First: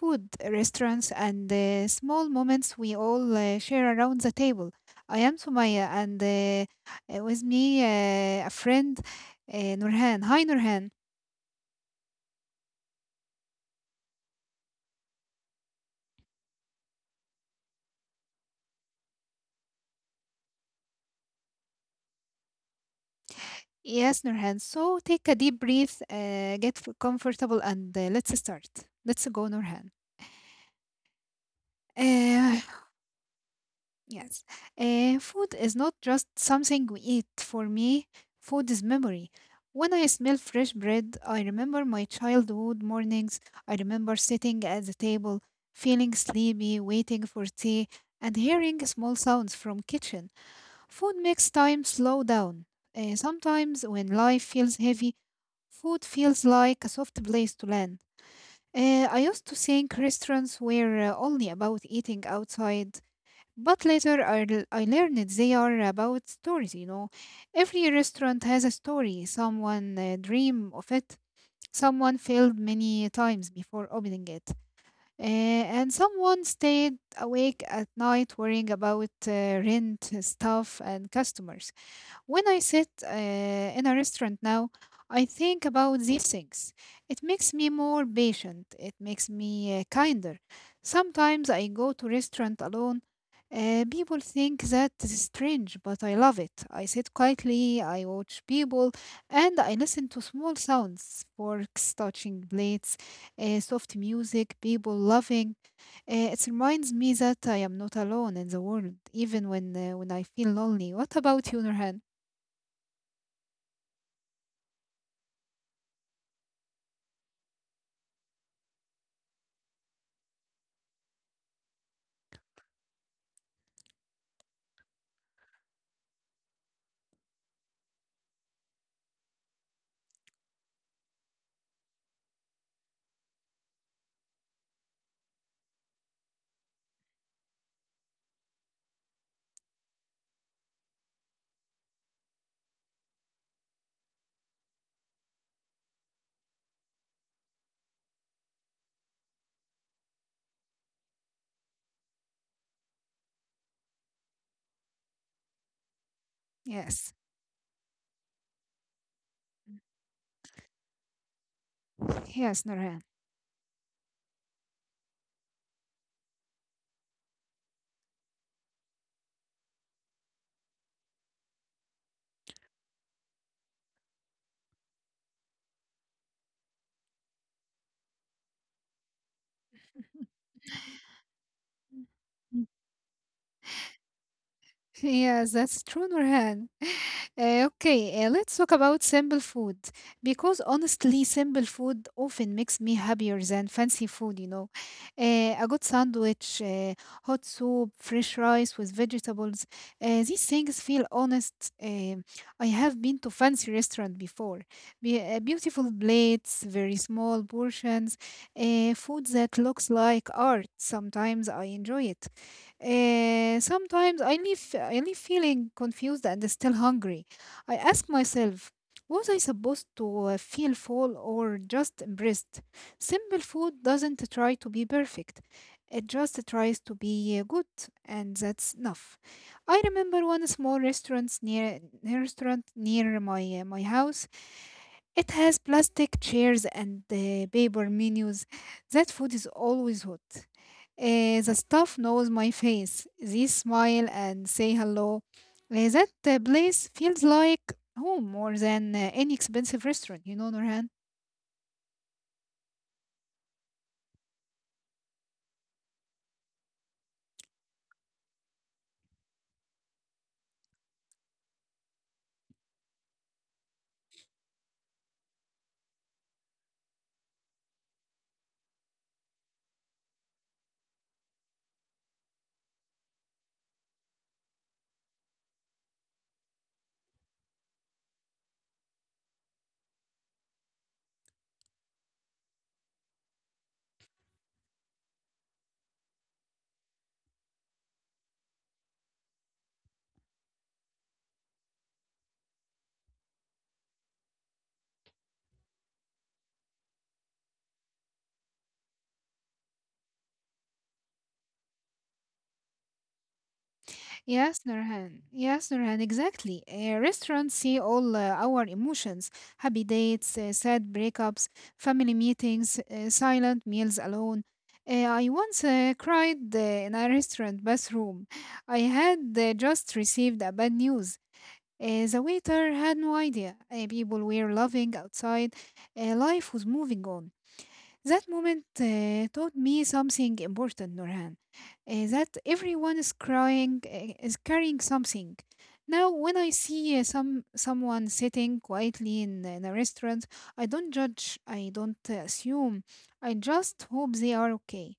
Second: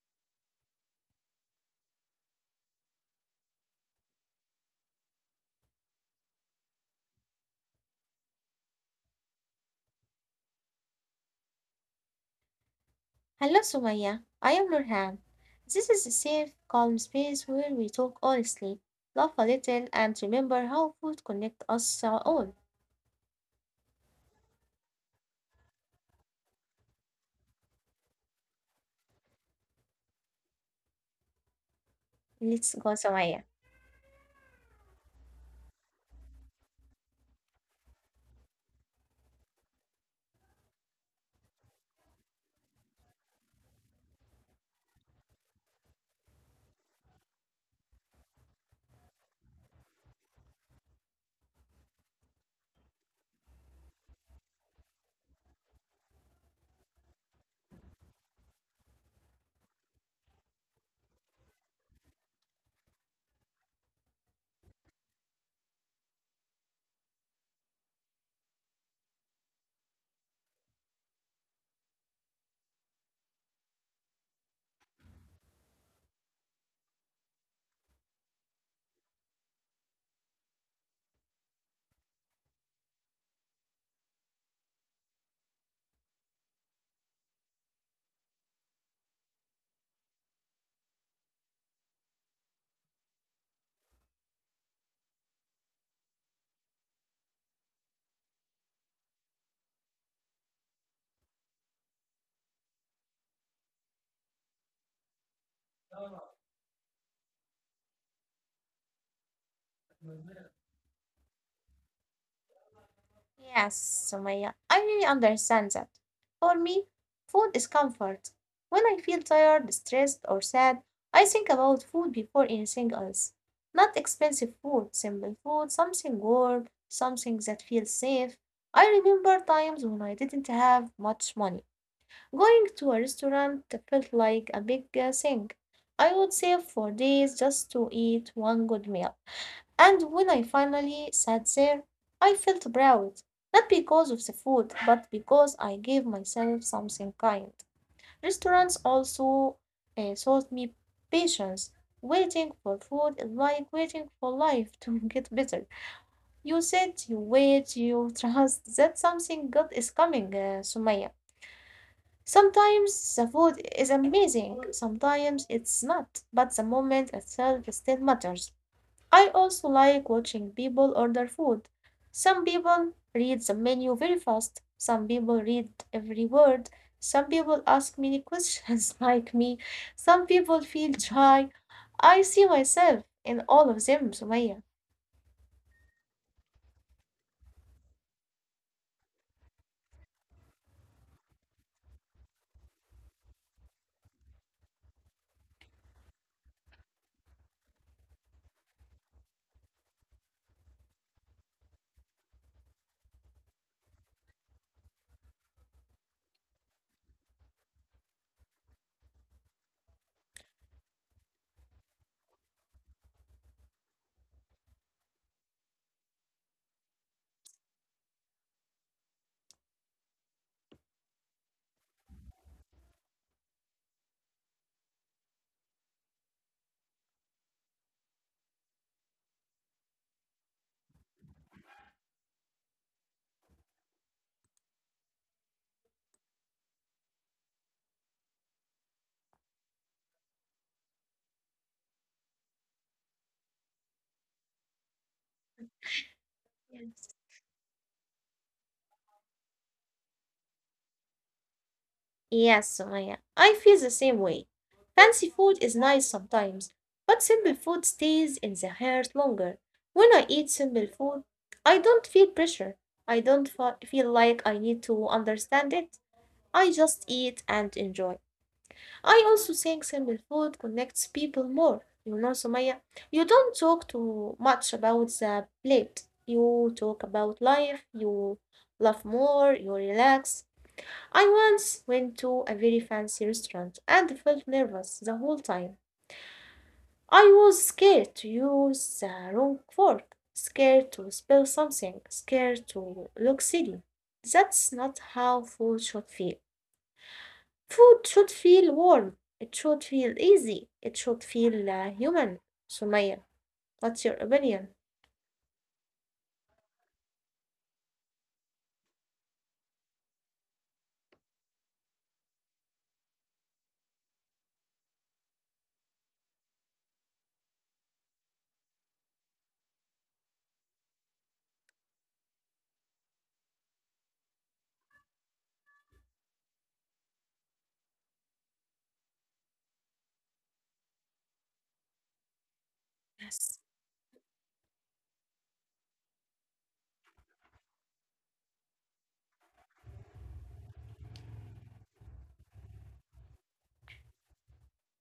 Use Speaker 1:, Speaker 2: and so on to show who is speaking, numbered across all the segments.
Speaker 1: food, restaurants, and small moments we all share around the table. I am Sumaya, and with me, a friend, Nurhan. Hi, Nurhan.
Speaker 2: Hello, Sumaya. I am Nurhan. This is a safe, calm space where we talk honestly, laugh a little, and remember how food connects us all.
Speaker 1: Yes, Nurhan. So take a deep breath, comfortable, and let's start. Let's go, Nurhan. Uh,
Speaker 2: Let's go, Sumaya.
Speaker 1: Yes. Food is not just something we eat. For me, food is memory. When I smell fresh bread, I remember my childhood mornings. I remember sitting at the table, feeling sleepy, waiting for tea, and hearing small sounds from kitchen. Food makes time slow down. Sometimes when life feels heavy, food feels like a soft place to land. I used to think restaurants were only about eating outside, but later I learned they are about stories, you know. Every restaurant has a story. Someone dream of it. Someone failed many times before opening it. And someone stayed awake at night worrying about rent, staff, and customers. When I sit in a restaurant now, I think about these things. It makes me more patient. It makes me kinder. Sometimes I go to restaurant alone. People think that is strange, but I love it. I sit quietly, I watch people, and I listen to small sounds, forks touching plates, soft music, people laughing. It reminds me that I am not alone in the world, even when I feel lonely. What about you, Nurhan?
Speaker 2: Yes, Sumaya. I really understand that. For me, food is comfort. When I feel tired, stressed, or sad, I think about food before anything else. Not expensive food, simple food, something warm, something that feels safe. I remember times when I didn't have much money. Going to a restaurant felt like a big thing. I would save for days just to eat one good meal. And when I finally sat there, I felt proud, not because of the food, but because I gave myself something kind. Restaurants also taught me patience. Waiting for food is like waiting for life to get better. You sit, you
Speaker 1: Yes.
Speaker 2: wait, you trust that something good is coming, Sumaya.
Speaker 1: Yes, Nurhan.
Speaker 2: Sometimes the food is amazing, sometimes it's not, but the moment itself still matters. I also like watching people order food. Some people read the menu very fast, some people read every word, some people ask many questions like me, some people feel shy. I see myself in all of them, Sumaya.
Speaker 1: Yes, that's true, Nurhan. Okay, let's talk about simple food because honestly, simple food often makes me happier than fancy food, you know. A good sandwich, hot soup, fresh rice with vegetables, these things feel honest. I have been to fancy restaurant before. Be- beautiful plates, very small portions, food that looks like art. Sometimes I enjoy it. Sometimes I leave feeling confused and still hungry. I ask myself, was I supposed to feel full or just impressed? Simple food doesn't try to be perfect. It just tries to be good, and that's enough. I remember one small restaurant near my house. It has plastic chairs and paper menus. That food is always hot. The staff knows my face. They smile and say hello. That place feels like home more than any expensive restaurant, you know, Norhan.
Speaker 2: Yes, Sumaya, I feel the same way. Fancy food is nice sometimes, but simple food stays in the heart longer. When I eat simple food, I don't feel pressure. I don't fe- feel like I need to understand it. I just eat and enjoy. I also think simple food connects people more. You know, Sumaya, you don't talk too much about the plate. You talk about life, you laugh more, you relax. I once went to a very fancy restaurant and felt nervous the whole time. I was scared to use the wrong fork, scared to spill something, scared to look silly. That's not how food should feel. Food should feel warm, it should feel easy, it should feel human. Sumaya, what's your
Speaker 1: Yes,
Speaker 2: opinion?
Speaker 1: Nurhan. Yes, Nurhan, exactly. Restaurants see all our emotions, happy dates, sad breakups, family meetings, silent meals alone. I once cried in a restaurant bathroom. I had just received a bad news. The waiter had no idea. People were laughing outside. Life was moving on. That moment taught me something important, Nurhan. That everyone is
Speaker 2: Yes.
Speaker 1: crying, is carrying something. Now, when I see someone sitting quietly in a restaurant, I don't judge, I don't assume, I just hope they are okay.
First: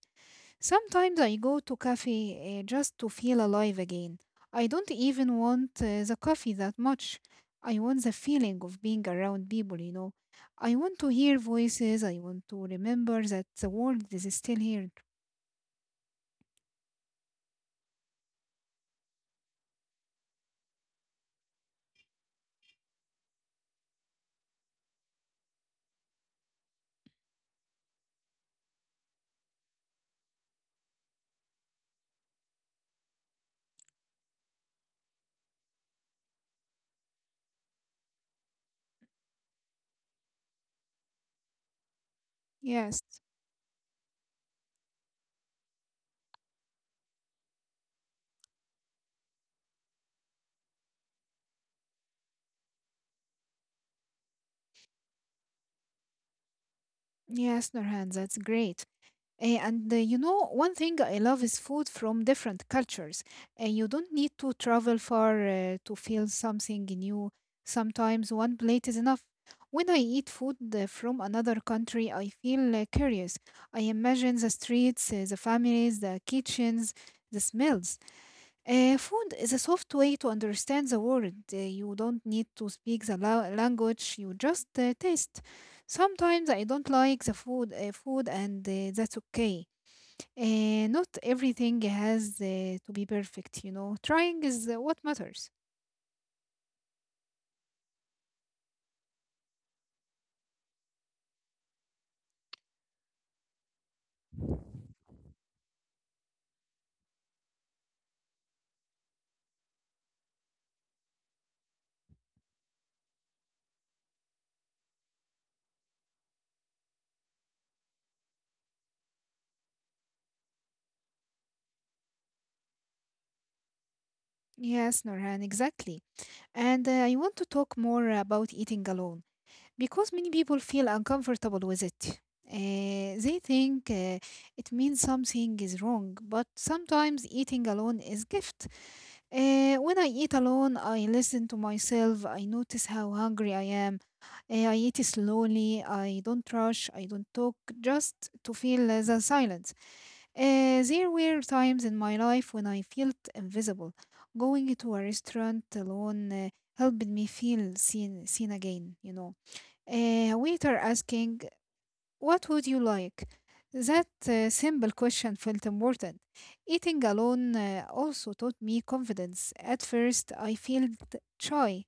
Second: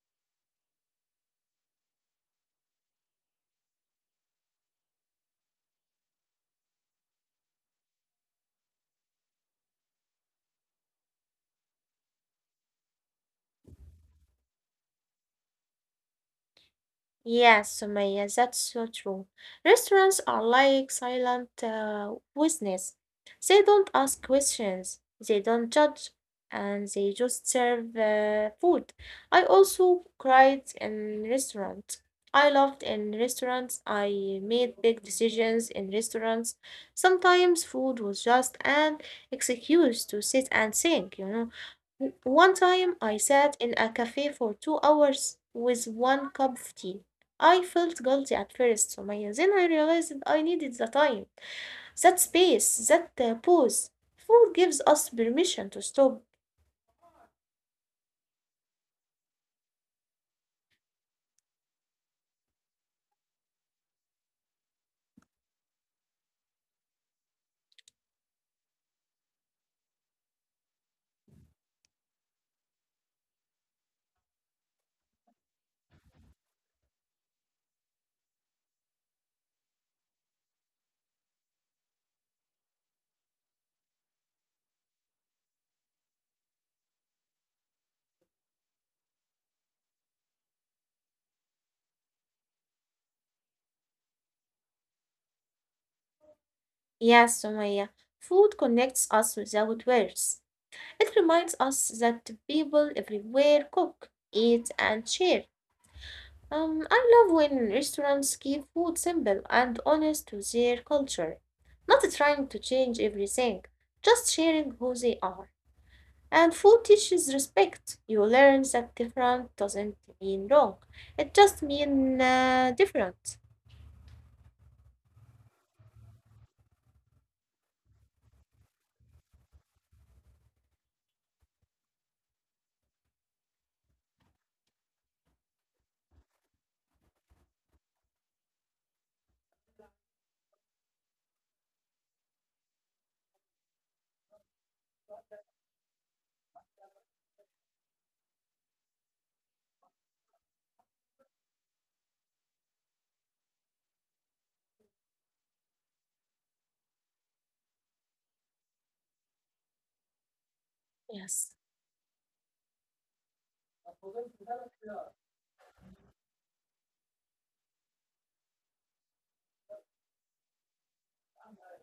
Speaker 1: Sometimes I go to cafe just to feel alive again. I don't even want the coffee that much. I want the feeling of being around people, you know. I want to hear voices. I want to remember that the world is still here.
Speaker 2: Yes, Sumaya, that's so true. Restaurants are like silent witness. They don't ask questions, they don't judge, and they just serve food. I also cried in restaurants. I loved in restaurants. I made big decisions in restaurants. Sometimes food was just an excuse to sit and think, you know. One time
Speaker 1: Yes,
Speaker 2: I sat in a cafe for two hours with one cup of tea. I felt guilty at first, Sumaya. Then I realized I needed the time, that space, that pause. Food gives us permission to stop.
Speaker 1: yes, Nurhan, that's great. And you know, one thing I love is food from different cultures. And you don't need to travel far to feel something new. Sometimes one plate is enough. When I eat food from another country, I feel curious. I imagine the streets, the families, the kitchens, the smells. Food is a soft way to understand the world. You don't need to speak the language, you just taste. Sometimes I don't like the food, and that's okay. Not everything has to be perfect, you know. Trying is what matters.
Speaker 2: Yes, Sumaya, food connects us without words. It reminds us that people everywhere cook, eat, and share. I love when restaurants keep food simple and honest to their culture, not trying to change everything, just sharing who they are. And food teaches respect. You learn that different doesn't mean wrong. It just means different.
Speaker 1: Yes, Norhan, exactly. And I want to talk more about eating alone because many people feel uncomfortable with it. They think it means something is wrong, but sometimes eating alone is gift. When I eat alone, I listen to myself. I notice how hungry I am. I eat slowly. I don't rush. I don't talk just to feel the silence. There were times in my life when I felt invisible. Going to a restaurant alone helped me feel seen again, you know. Waiter asking,
Speaker 2: Yes.
Speaker 1: "What would you like?" That simple question felt important. Eating alone also taught me confidence. At first, I felt shy.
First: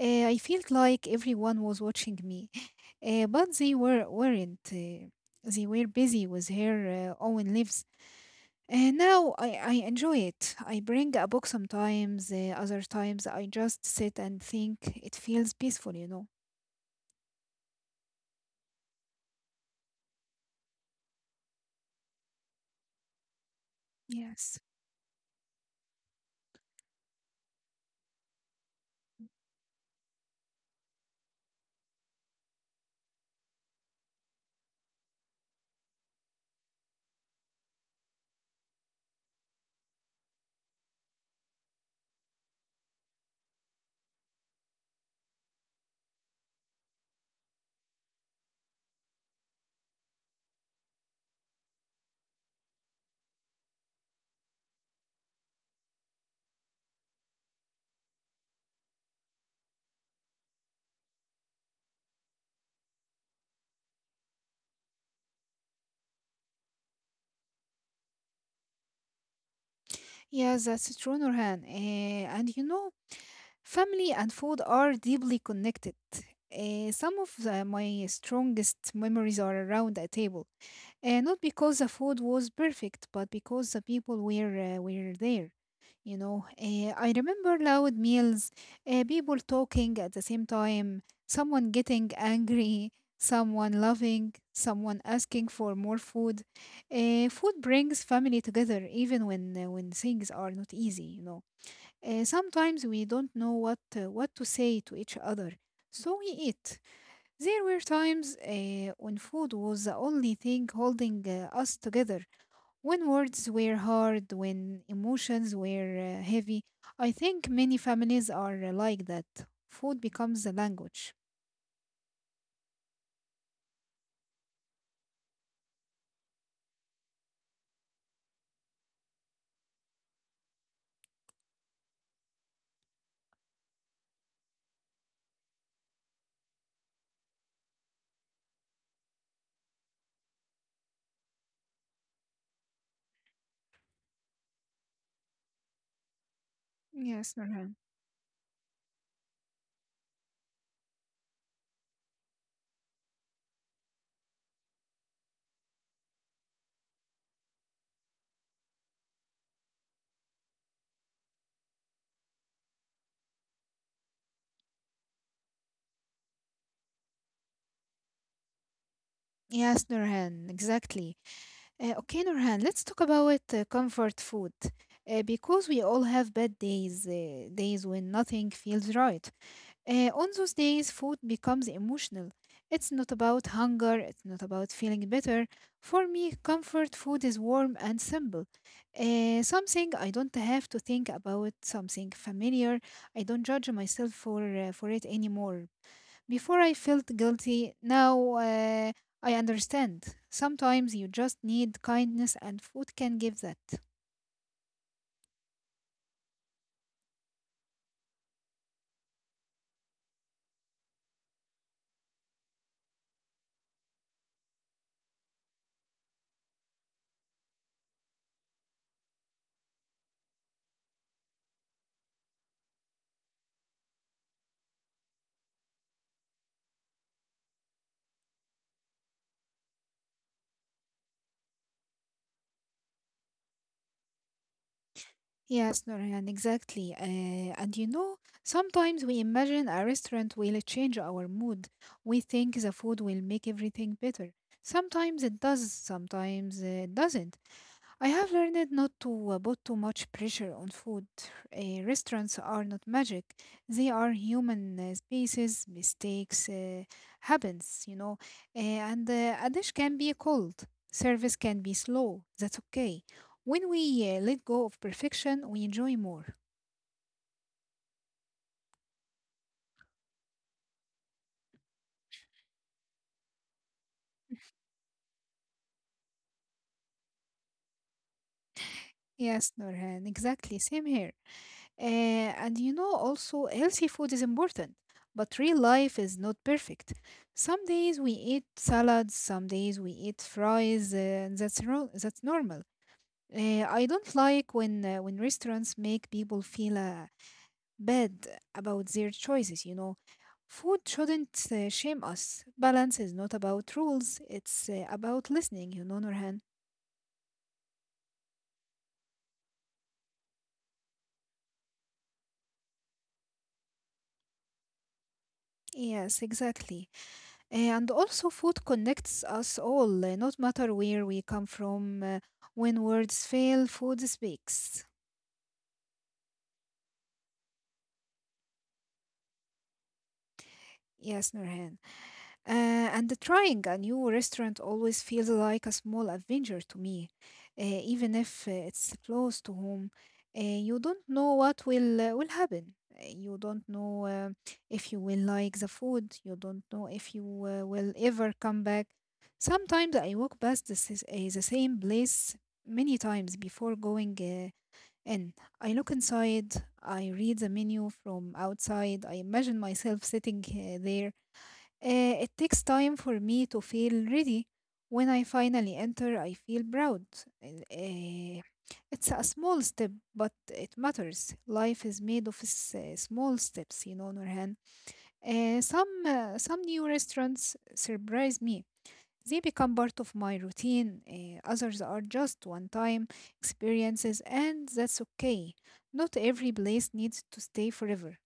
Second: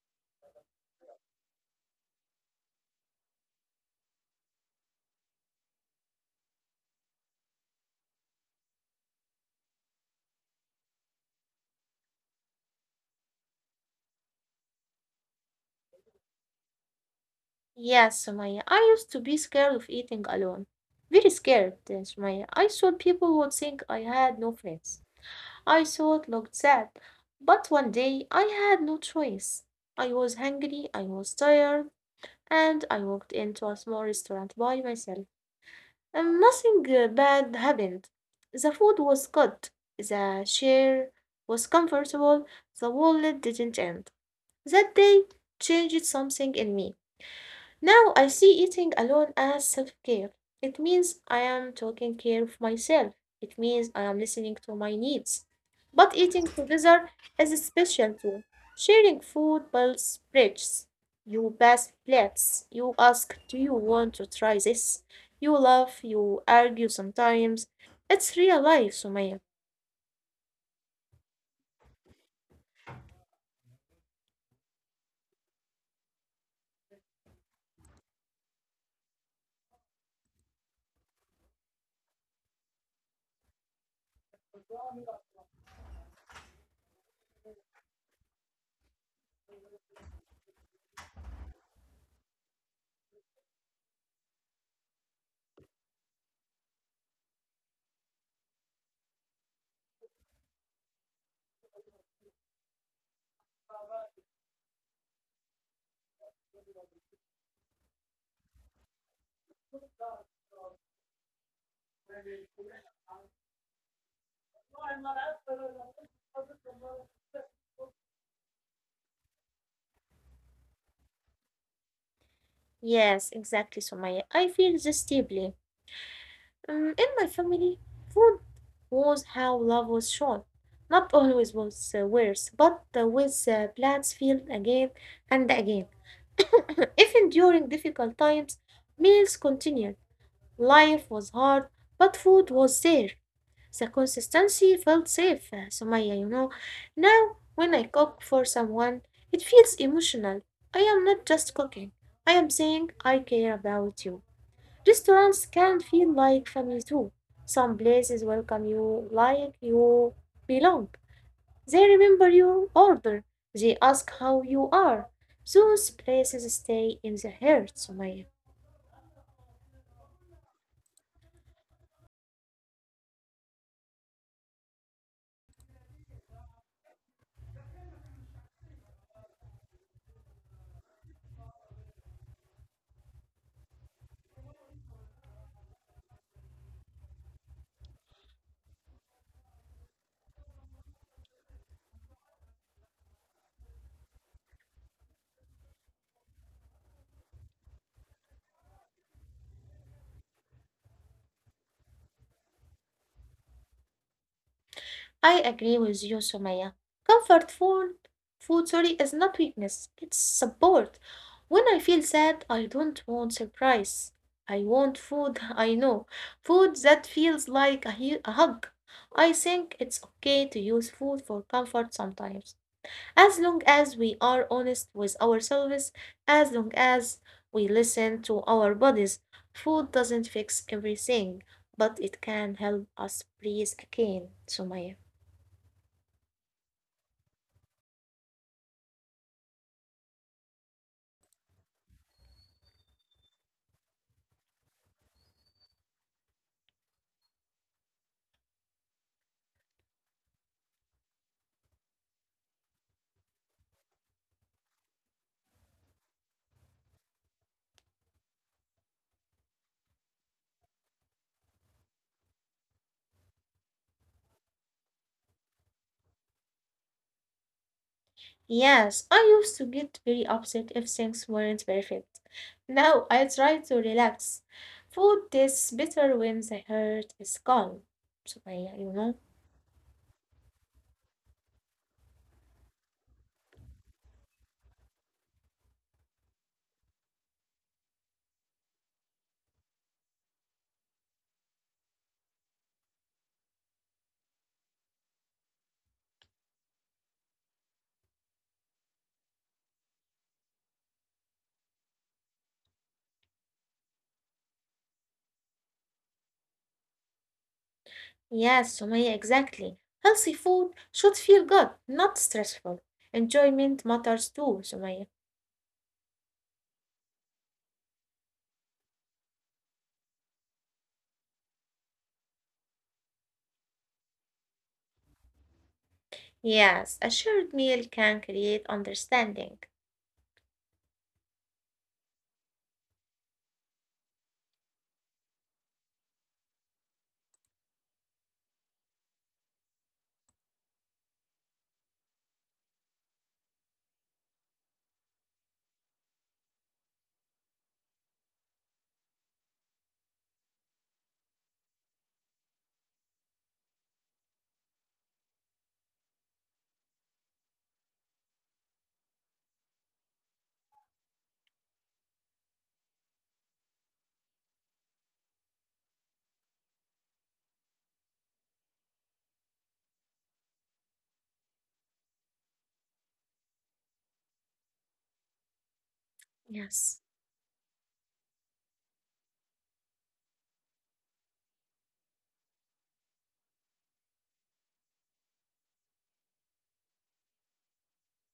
Speaker 1: I felt like everyone was watching me. But they weren't. They were busy with their own lives. Now I enjoy it. I bring a book sometimes, other times I just sit and think. It feels peaceful, you know.
Speaker 2: Yes, Sumaya, I used to be scared of eating alone. Very scared, Sumaya. I thought people would think I had no
Speaker 1: Yes.
Speaker 2: friends. I thought looked sad, but one day I had no choice. I was hungry, I was tired, and I walked into a small restaurant by myself. And nothing bad happened. The food was good, the chair was comfortable, the wallet didn't end. That day changed something in me. Now I see eating alone as self care. It means I am taking care of myself. It means I am listening to my needs. But eating together is special too. Sharing food builds bridges. You pass plates. You ask, "Do you want to try this?" You laugh. You argue sometimes. It's real life, Sumaya.
Speaker 1: Yes, that's true, Nurhan. And you know, family and food are deeply connected. Some of my strongest memories are around a table, not because the food was perfect, but because the people were there. You know, I remember loud meals, people talking at the same time, someone getting angry, someone loving, someone asking for more food. Food brings family together, even when things are not easy, you know. Sometimes we don't know what to say to each other, so we eat. There were times when food was the only thing holding us together, when words were hard, when emotions were heavy. I think many families are like that. Food becomes the language.
Speaker 2: Yes, exactly, Sumaya. I feel this deeply. In my family, food was how love was shown. Not always was worse, but with plans filled again and again. Even during difficult times, meals continued. Life was hard, but food was there. The consistency felt safe, Sumaya, you know. Now,
Speaker 1: Yes,
Speaker 2: when I
Speaker 1: Nurhan.
Speaker 2: cook for someone, it feels emotional. I am not just cooking, I am saying I care about you. Restaurants can feel like family too. Some places welcome you like you belong. They remember your order. They ask how you are. Those places stay in the heart, Sumaya.
Speaker 1: Yes, Nurhan, exactly. Okay, Nurhan, let's talk about comfort food. Because we all have bad days, days when nothing feels right. On those days, food becomes emotional. It's not about hunger, it's not about feeling better. For me, comfort food is warm and simple. Something I don't have to think about, something familiar. I don't judge myself for it anymore. Before I felt guilty, now I understand. Sometimes you just need kindness, and food can give that.
Speaker 2: I agree with you, Sumaya. Comfort food, food, sorry, is not weakness. It's support. When I feel sad, I don't want surprise. I want food. I know food that feels like a hug. I think it's okay to use food for comfort sometimes, as long as we are honest with ourselves, as long as we listen to our bodies. Food doesn't fix everything, but it can help us breathe again, Sumaya.
Speaker 1: Yes, Norhan, exactly. And you know, sometimes we imagine a restaurant will change our mood. We think the food will make everything better. Sometimes it does, sometimes it doesn't. I have learned not to put too much pressure on food. Restaurants are not magic. They are human spaces. Mistakes happens, you know. Uh, and a dish can be cold. Service can be slow. That's okay. When we let go of perfection, we enjoy more.
Speaker 2: Yes, I used to get very upset if things weren't perfect. Now I try to relax. Food tastes better when the heart is calm. Sumaya, you know?
Speaker 1: Yes, Norhan, exactly. Same here. And you know, also, healthy food is important, but real life is not perfect. Some days we eat salads, some days we eat fries, and that's normal. I don't like when restaurants make people feel bad about their choices, you know. Food shouldn't shame us. Balance is not about rules, it's about listening, you know, Norhan.
Speaker 2: Yes, Sumaya, exactly. Healthy food should feel good, not stressful. Enjoyment matters too, Sumaya.
Speaker 1: Yes, exactly. And also, food connects us all, not matter where we come from. When words fail, food speaks.
Speaker 2: Yes, a shared meal can create understanding.
Speaker 1: Yes, Nurhan. Uh, and trying a new restaurant always feels like a small adventure to me, even if it's close to home. You don't know what will happen. You don't know if you will like the food. You don't know if you will ever come back. Sometimes I walk past the same place many times before going in. I look inside. I read the menu from outside. I imagine myself sitting there. Uh, it takes time for me to feel ready. When I finally enter, I feel proud. And, it's a small step, but it matters. Life is made of small steps, you know, Nurhan. Some some new
Speaker 2: Yes.
Speaker 1: restaurants surprise me. They become part of my routine. Others are just one-time experiences, and that's okay. Not every place needs to stay forever.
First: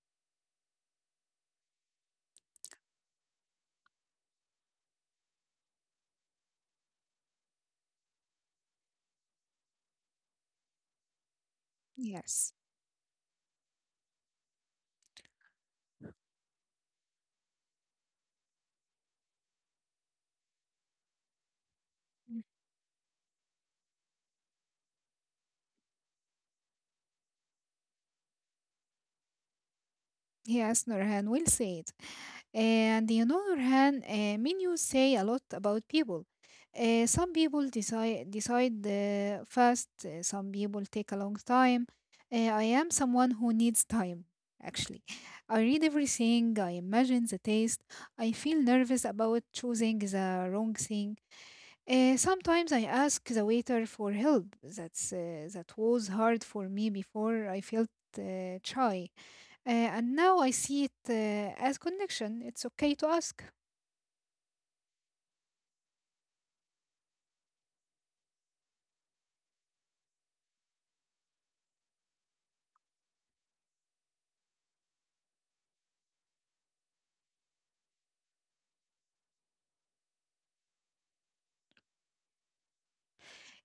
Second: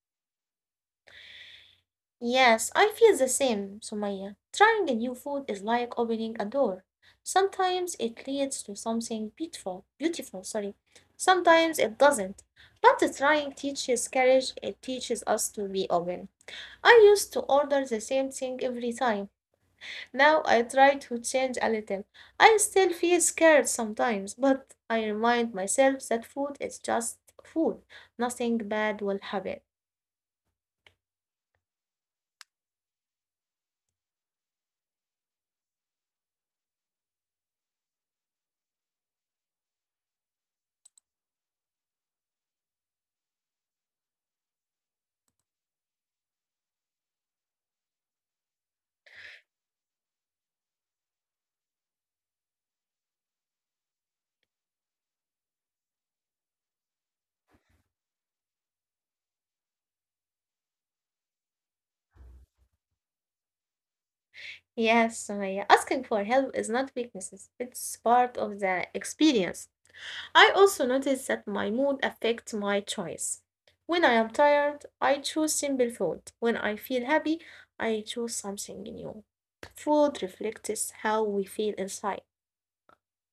Speaker 2: Yes, I feel the same, Sumaya. Trying a new food is like opening a door. Sometimes it leads to something beautiful, beautiful, sorry. Sometimes it doesn't.
Speaker 1: Yes.
Speaker 2: But the trying teaches courage, it teaches us to be open. I used to order the same thing every time. Now I try to change a little. I still feel scared sometimes, but I remind myself that food is just food. Nothing bad will happen.
Speaker 1: Yes, Nurhan, will say it. And you know, Nurhan, menus say a lot about people. Some people decide fast. Some people take a long time. I am someone who needs time. Actually, I read everything. I imagine the taste. I feel nervous about choosing the wrong thing. Sometimes I ask the waiter for help. That's that was hard for me before. I felt shy. And now I see it as connection. It's okay to ask.
Speaker 2: Yes, Sumaya, asking for help is not weakness, it's part of the experience. I also notice that my mood affects my choice. When I am tired, I choose simple food. When I feel happy, I choose something new. Food reflects how we feel inside.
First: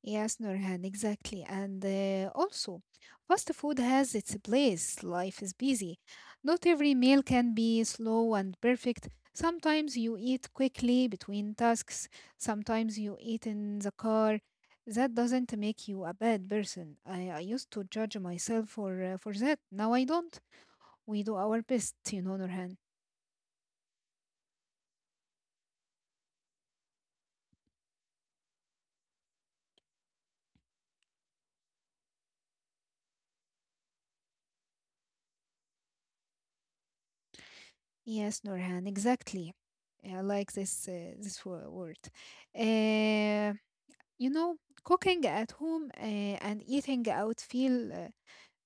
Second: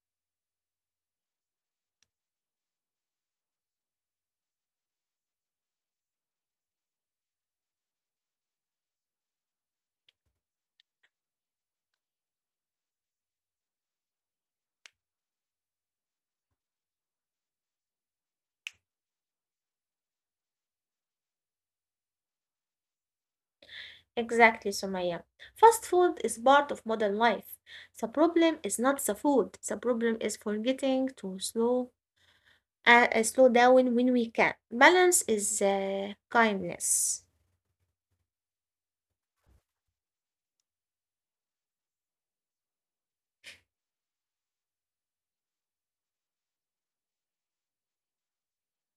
Speaker 1: Yes, Nurhan, exactly. And also, fast food has its place. Life is busy. Not every meal can be slow and perfect. Sometimes you eat quickly between tasks, sometimes you eat in the car. That doesn't make you a bad person. I used to judge myself for that. Now I don't. We do our best, you know, Nurhan.
Speaker 2: Exactly, Sumaya. Fast food is part of modern life. The problem is not the food, the problem is forgetting to slow down when we can. Balance is kindness.
Speaker 1: Yes, Norhan, exactly. I like this this word. Uh, you know, cooking at home and eating out feel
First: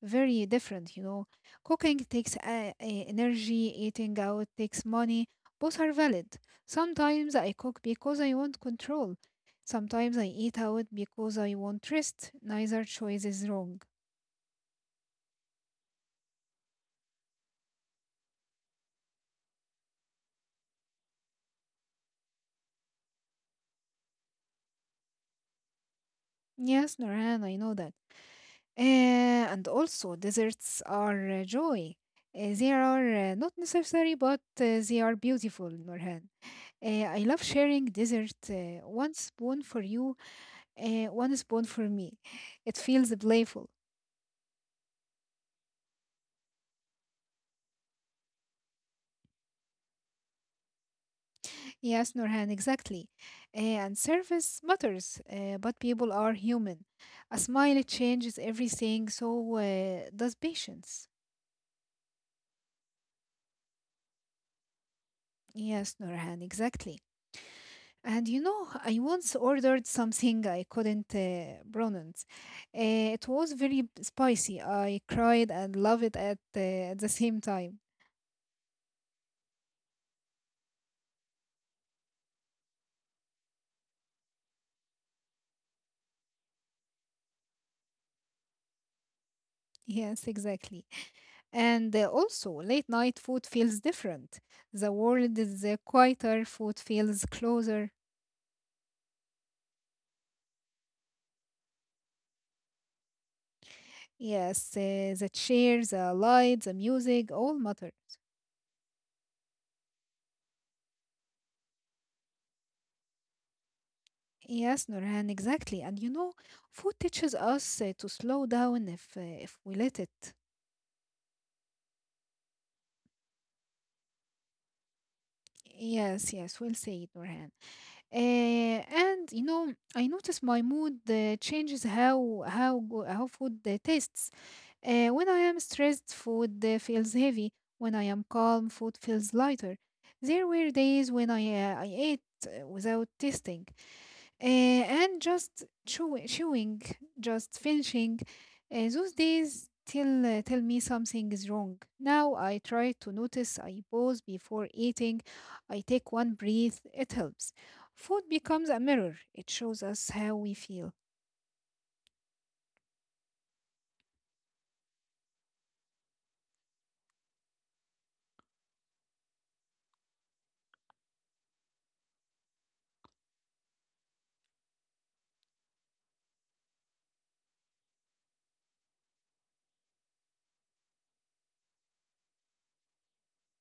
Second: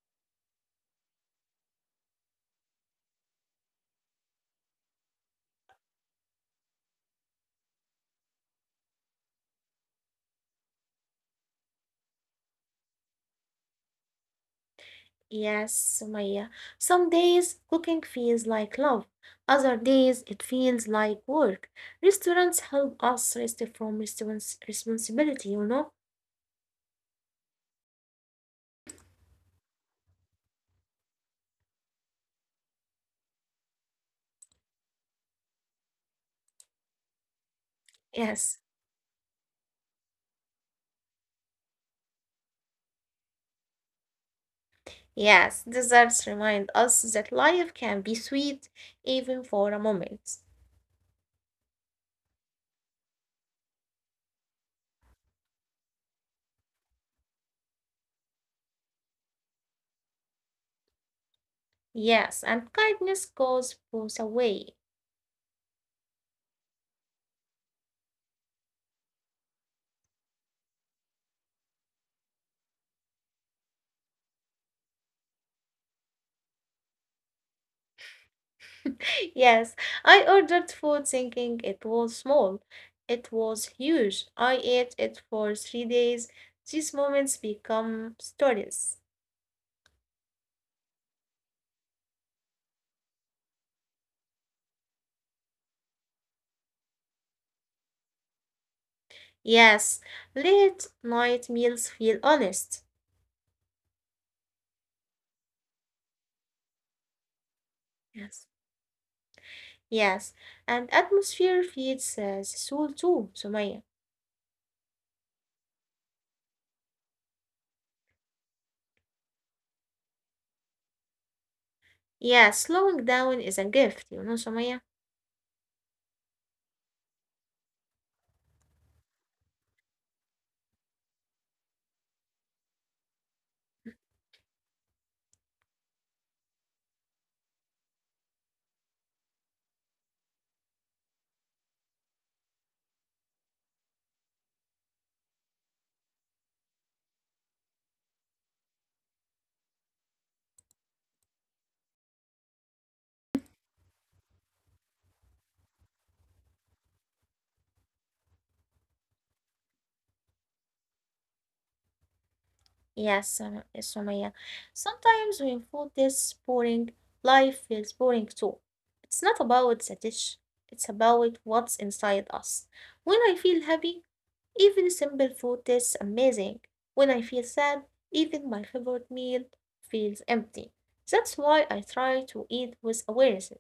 Speaker 1: very different. You know, cooking takes energy, eating out takes money. Both are valid. Sometimes I cook because I want control. Sometimes I eat out because I want rest. Neither choice is wrong.
Speaker 2: Yes, Sumaya. Some days cooking feels like love. Other days it feels like work. Restaurants help us rest from response responsibility, you know?
Speaker 1: Yes, Norhan, I know that. Uh, and also, deserts are joy. They are not necessary, but they are beautiful, Nurhan. I love sharing dessert.
Speaker 2: Yes.
Speaker 1: One spoon for you, one spoon for me. It feels playful.
Speaker 2: Yes, desserts remind us that life can be sweet even for a moment.
Speaker 1: Yes, Nurhan, exactly. And service matters, but people are human. A smile changes everything, so does patience.
Speaker 2: Yes, and kindness goes both away.
Speaker 1: Yes, Nurhan, exactly. And you know, I once ordered something I couldn't pronounce. It was very spicy. I cried and loved it at the same time.
Speaker 2: Yes, I ordered food thinking it was small. It was huge. I ate it for three days. These moments become stories.
Speaker 1: Yes, exactly. And also, late night food feels different. The world is quieter, food feels closer.
Speaker 2: Yes, late night meals feel honest.
Speaker 1: Yes, the chairs, the lights, the music, all matter.
Speaker 2: Yes. Yes, and atmosphere feeds the soul too, Sumaya.
Speaker 1: Yes, Nurhan, exactly. And you know, food teaches us to slow down if we let it.
Speaker 2: Yeah, slowing down is a gift, you know, Sumaya.
Speaker 1: Yes, yes, we'll say it, Nurhan. Uh, and you know, I notice my mood changes how food tastes. When I am stressed, food feels heavy. When I am calm, food feels lighter. There were days when I ate without tasting and just chewing, just finishing. Those days tell me something is wrong. Now I try to notice. I pause before eating. I take one breath. It helps. Food becomes a mirror. It shows us how we feel.
Speaker 2: Sumaya. Sometimes when food is boring, life feels boring too. It's not about the dish, it's about what's inside us. When I feel happy, even simple food tastes amazing. When I feel sad, even my favorite meal feels empty. That's why I try to eat with awareness,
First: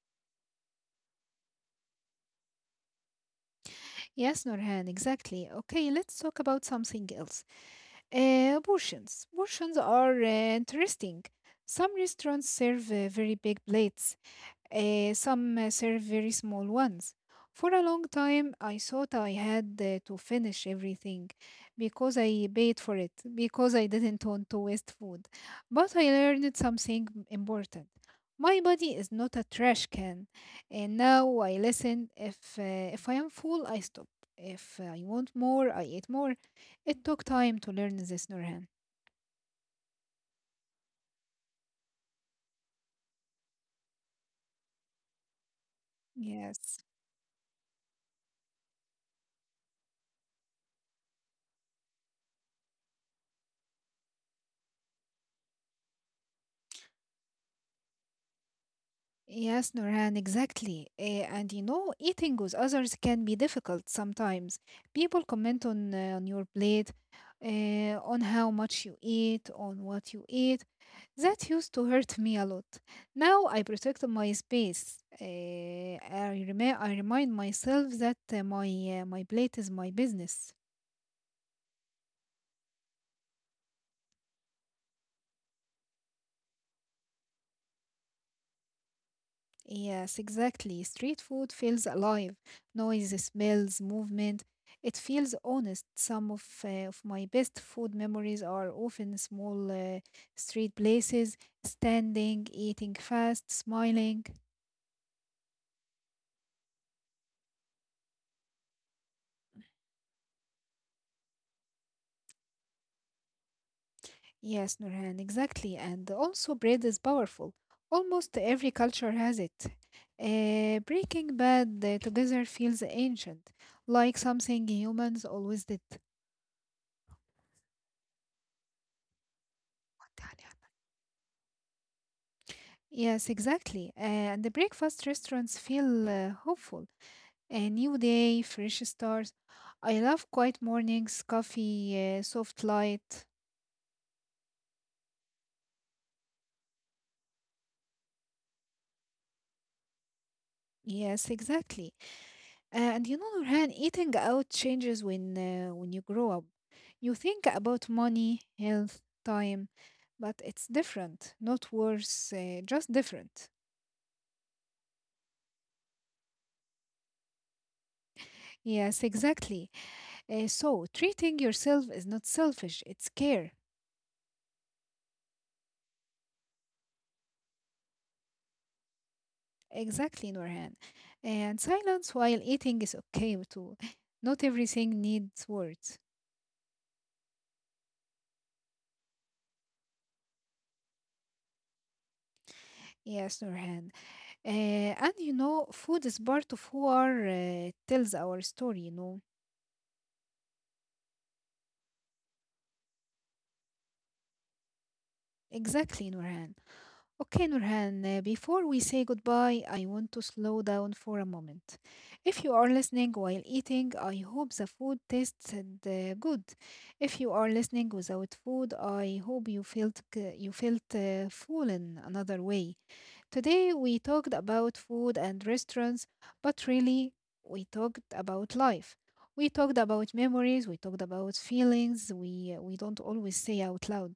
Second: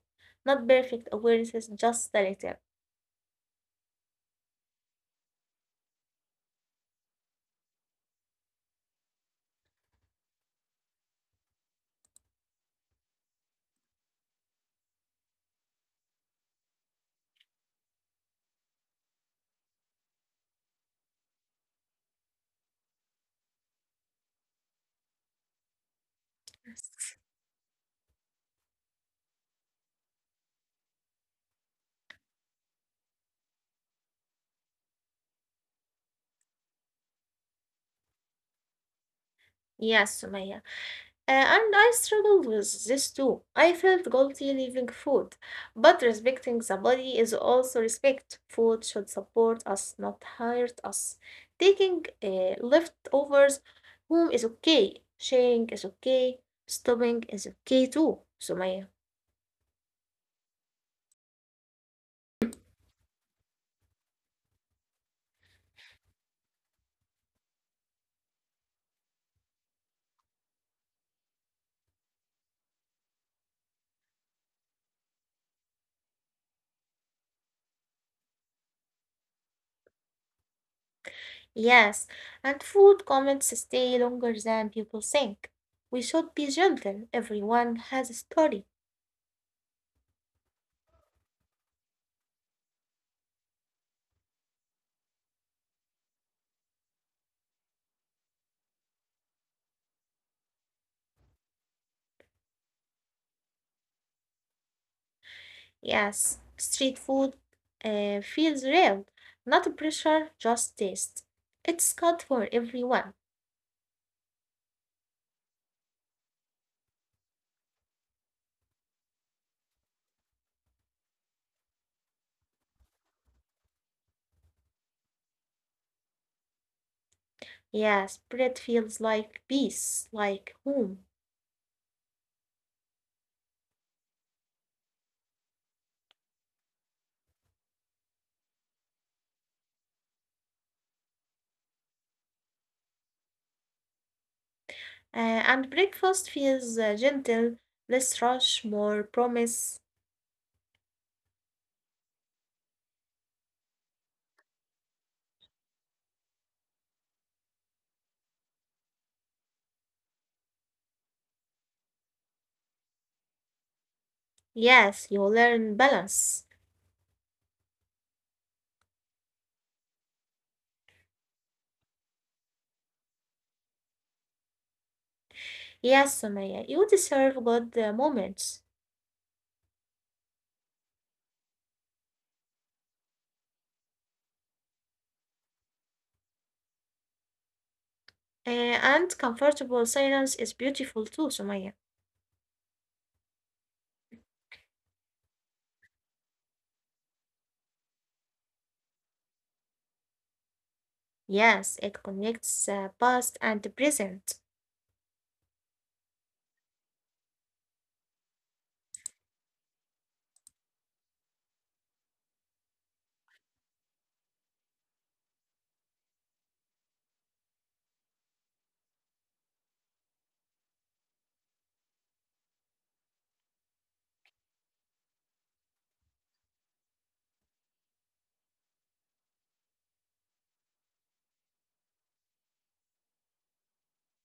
Speaker 2: not perfect awareness, just a little.
Speaker 1: Yes, Norhan, exactly. Okay, let's talk about something else. Portions. Portions are interesting. Some restaurants serve very big plates. Some serve very small ones. For a long time, I thought I had to finish everything because I paid for it, because I didn't want to waste food. But I learned something important. My body is not a trash can, and now I listen. If I am full, I stop. If I want more, I eat more. It took time to learn this, Nurhan.
Speaker 2: Yes, Sumaya. And I struggled with this too. I felt guilty leaving food, but respecting the
Speaker 1: Yes.
Speaker 2: body is also respect. Food should support us, not hurt us. Taking leftovers home is okay. Sharing is okay. Stopping is okay too, Sumaya.
Speaker 1: Yes, Nurhan, exactly. And you know, eating with others can be difficult sometimes. People comment on your plate, on how much you eat, on what you eat. That used to hurt me a lot. Now I protect my space. I remind myself that my plate is my business.
Speaker 2: Yes, and food comments stay longer than people think. We should be gentle. Everyone has a story.
Speaker 1: Yes, exactly. Street food feels alive. Noise, smells, movement. It feels honest. Some of my best food memories are often small street places, standing, eating fast, smiling.
Speaker 2: Yes, street food feels real, not pressure, just taste. It's good for everyone.
Speaker 1: Yes, Nurhan, exactly. And also, bread is powerful. Almost every culture has it. Breaking Bad together feels ancient, like something humans always did.
Speaker 2: Yes, bread feels like peace, like home.
Speaker 1: Yes, exactly. And the breakfast restaurants feel hopeful. A new day, fresh stars. I love quiet mornings, coffee, soft light.
Speaker 2: Uh, and breakfast feels gentle, less rush, more promise.
Speaker 1: Yes, exactly. And you know, Nurhan, eating out changes when you grow up. You think about money, health, time, but it's different, not worse, just different.
Speaker 2: Yes, you learn balance.
Speaker 1: Yes, exactly. So treating yourself is not selfish; it's care.
Speaker 2: Yes, Samaya, you deserve good moments.
Speaker 1: Exactly, Nurhan. And silence while eating is okay too. Not everything needs words.
Speaker 2: And comfortable silence is beautiful too, Sumaya.
Speaker 1: Yes, Nurhan. Uh, and you know, food is part of who are tells our story, you know.
Speaker 2: Yes, it connects past and present.
Speaker 1: Exactly, Nurhan. Okay, Nurhan. Before we say goodbye, I want to slow down for a moment. If you are listening while eating, I hope the food tasted good. If you are listening without food, I hope you felt you felt full in another way. Today we talked about food and restaurants, but really we talked about life. We talked about memories, we talked about feelings we don't always say out loud.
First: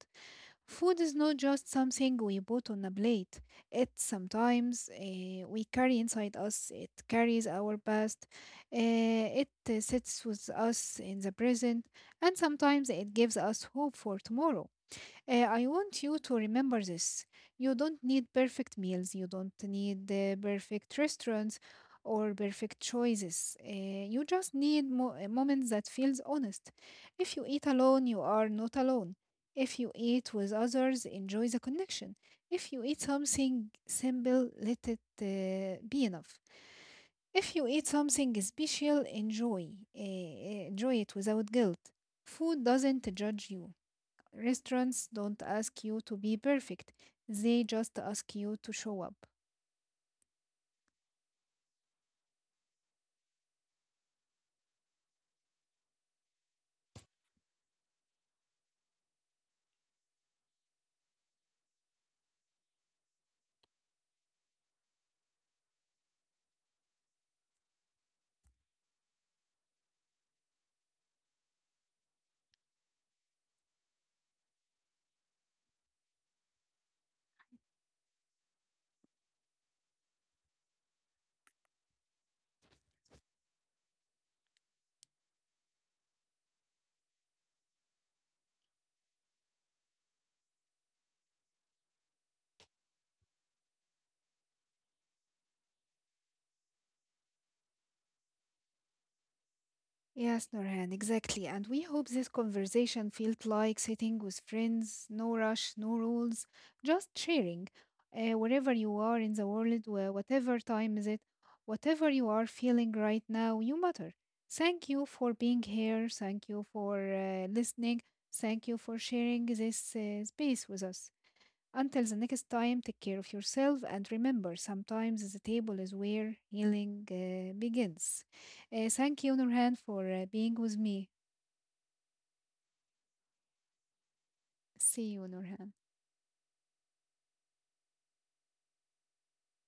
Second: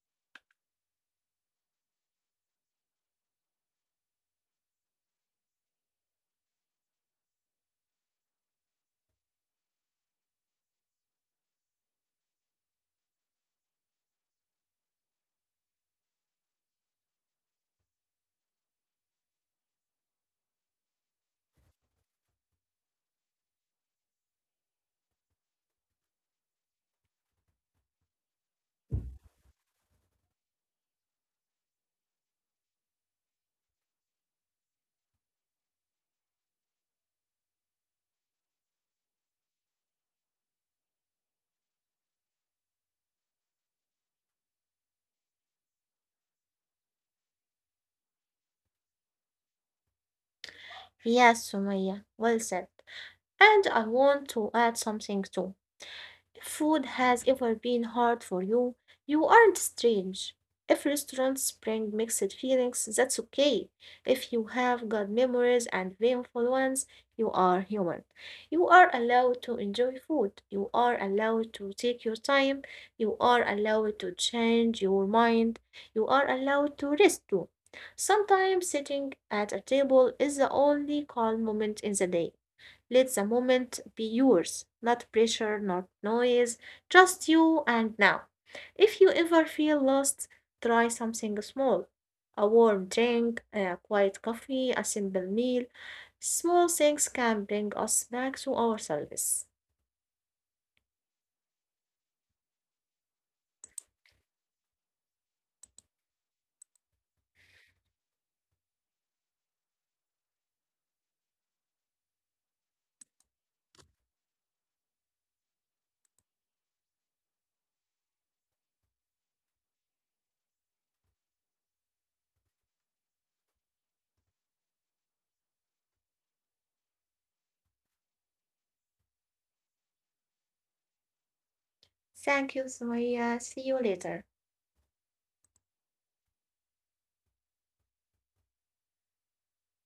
Speaker 1: Food is not just something we put on a plate. It sometimes we carry inside us. It carries our past. It sits with us in the present, and sometimes it gives us hope for tomorrow. I want you to remember this. You don't need perfect meals, you don't need the perfect restaurants or perfect choices. You just need moments that feels honest. If you eat alone, you are not alone. If you eat with others, enjoy the connection. If you eat something simple, let it be enough. If you eat something special, enjoy. Enjoy it without guilt. Food doesn't judge you. Restaurants don't ask you to be perfect, they just ask you to show up.
Speaker 2: Yes, Sumaya, well said. And I want to add something too. If food has ever been hard for you, you aren't strange. If restaurants bring mixed feelings, that's okay. If you have good memories and painful ones, you are human. You are allowed to enjoy food. You are allowed to take your time. You are allowed to change your mind. You are allowed to rest too. Sometimes sitting at a table is the only calm moment in the day. Let the moment be yours, not pressure, not noise, just you and now. If you ever feel lost, try something small: a warm drink, a quiet coffee, a simple meal. Small things can bring us back to ourselves.
Speaker 1: Yes, Norhan, exactly. And we hope this conversation felt like sitting with friends, no rush, no rules, just sharing. Wherever you are in the world, whatever time is it, whatever you are feeling right now, you matter. Thank you for being here. Thank you for listening. Thank you for sharing this space with us. Until the next time, take care of yourself and remember sometimes the table is where healing begins. Thank you, Nurhan, for being with me.
Speaker 2: Thank you, Sumaya. See you later.
Speaker 1: See you, Nurhan.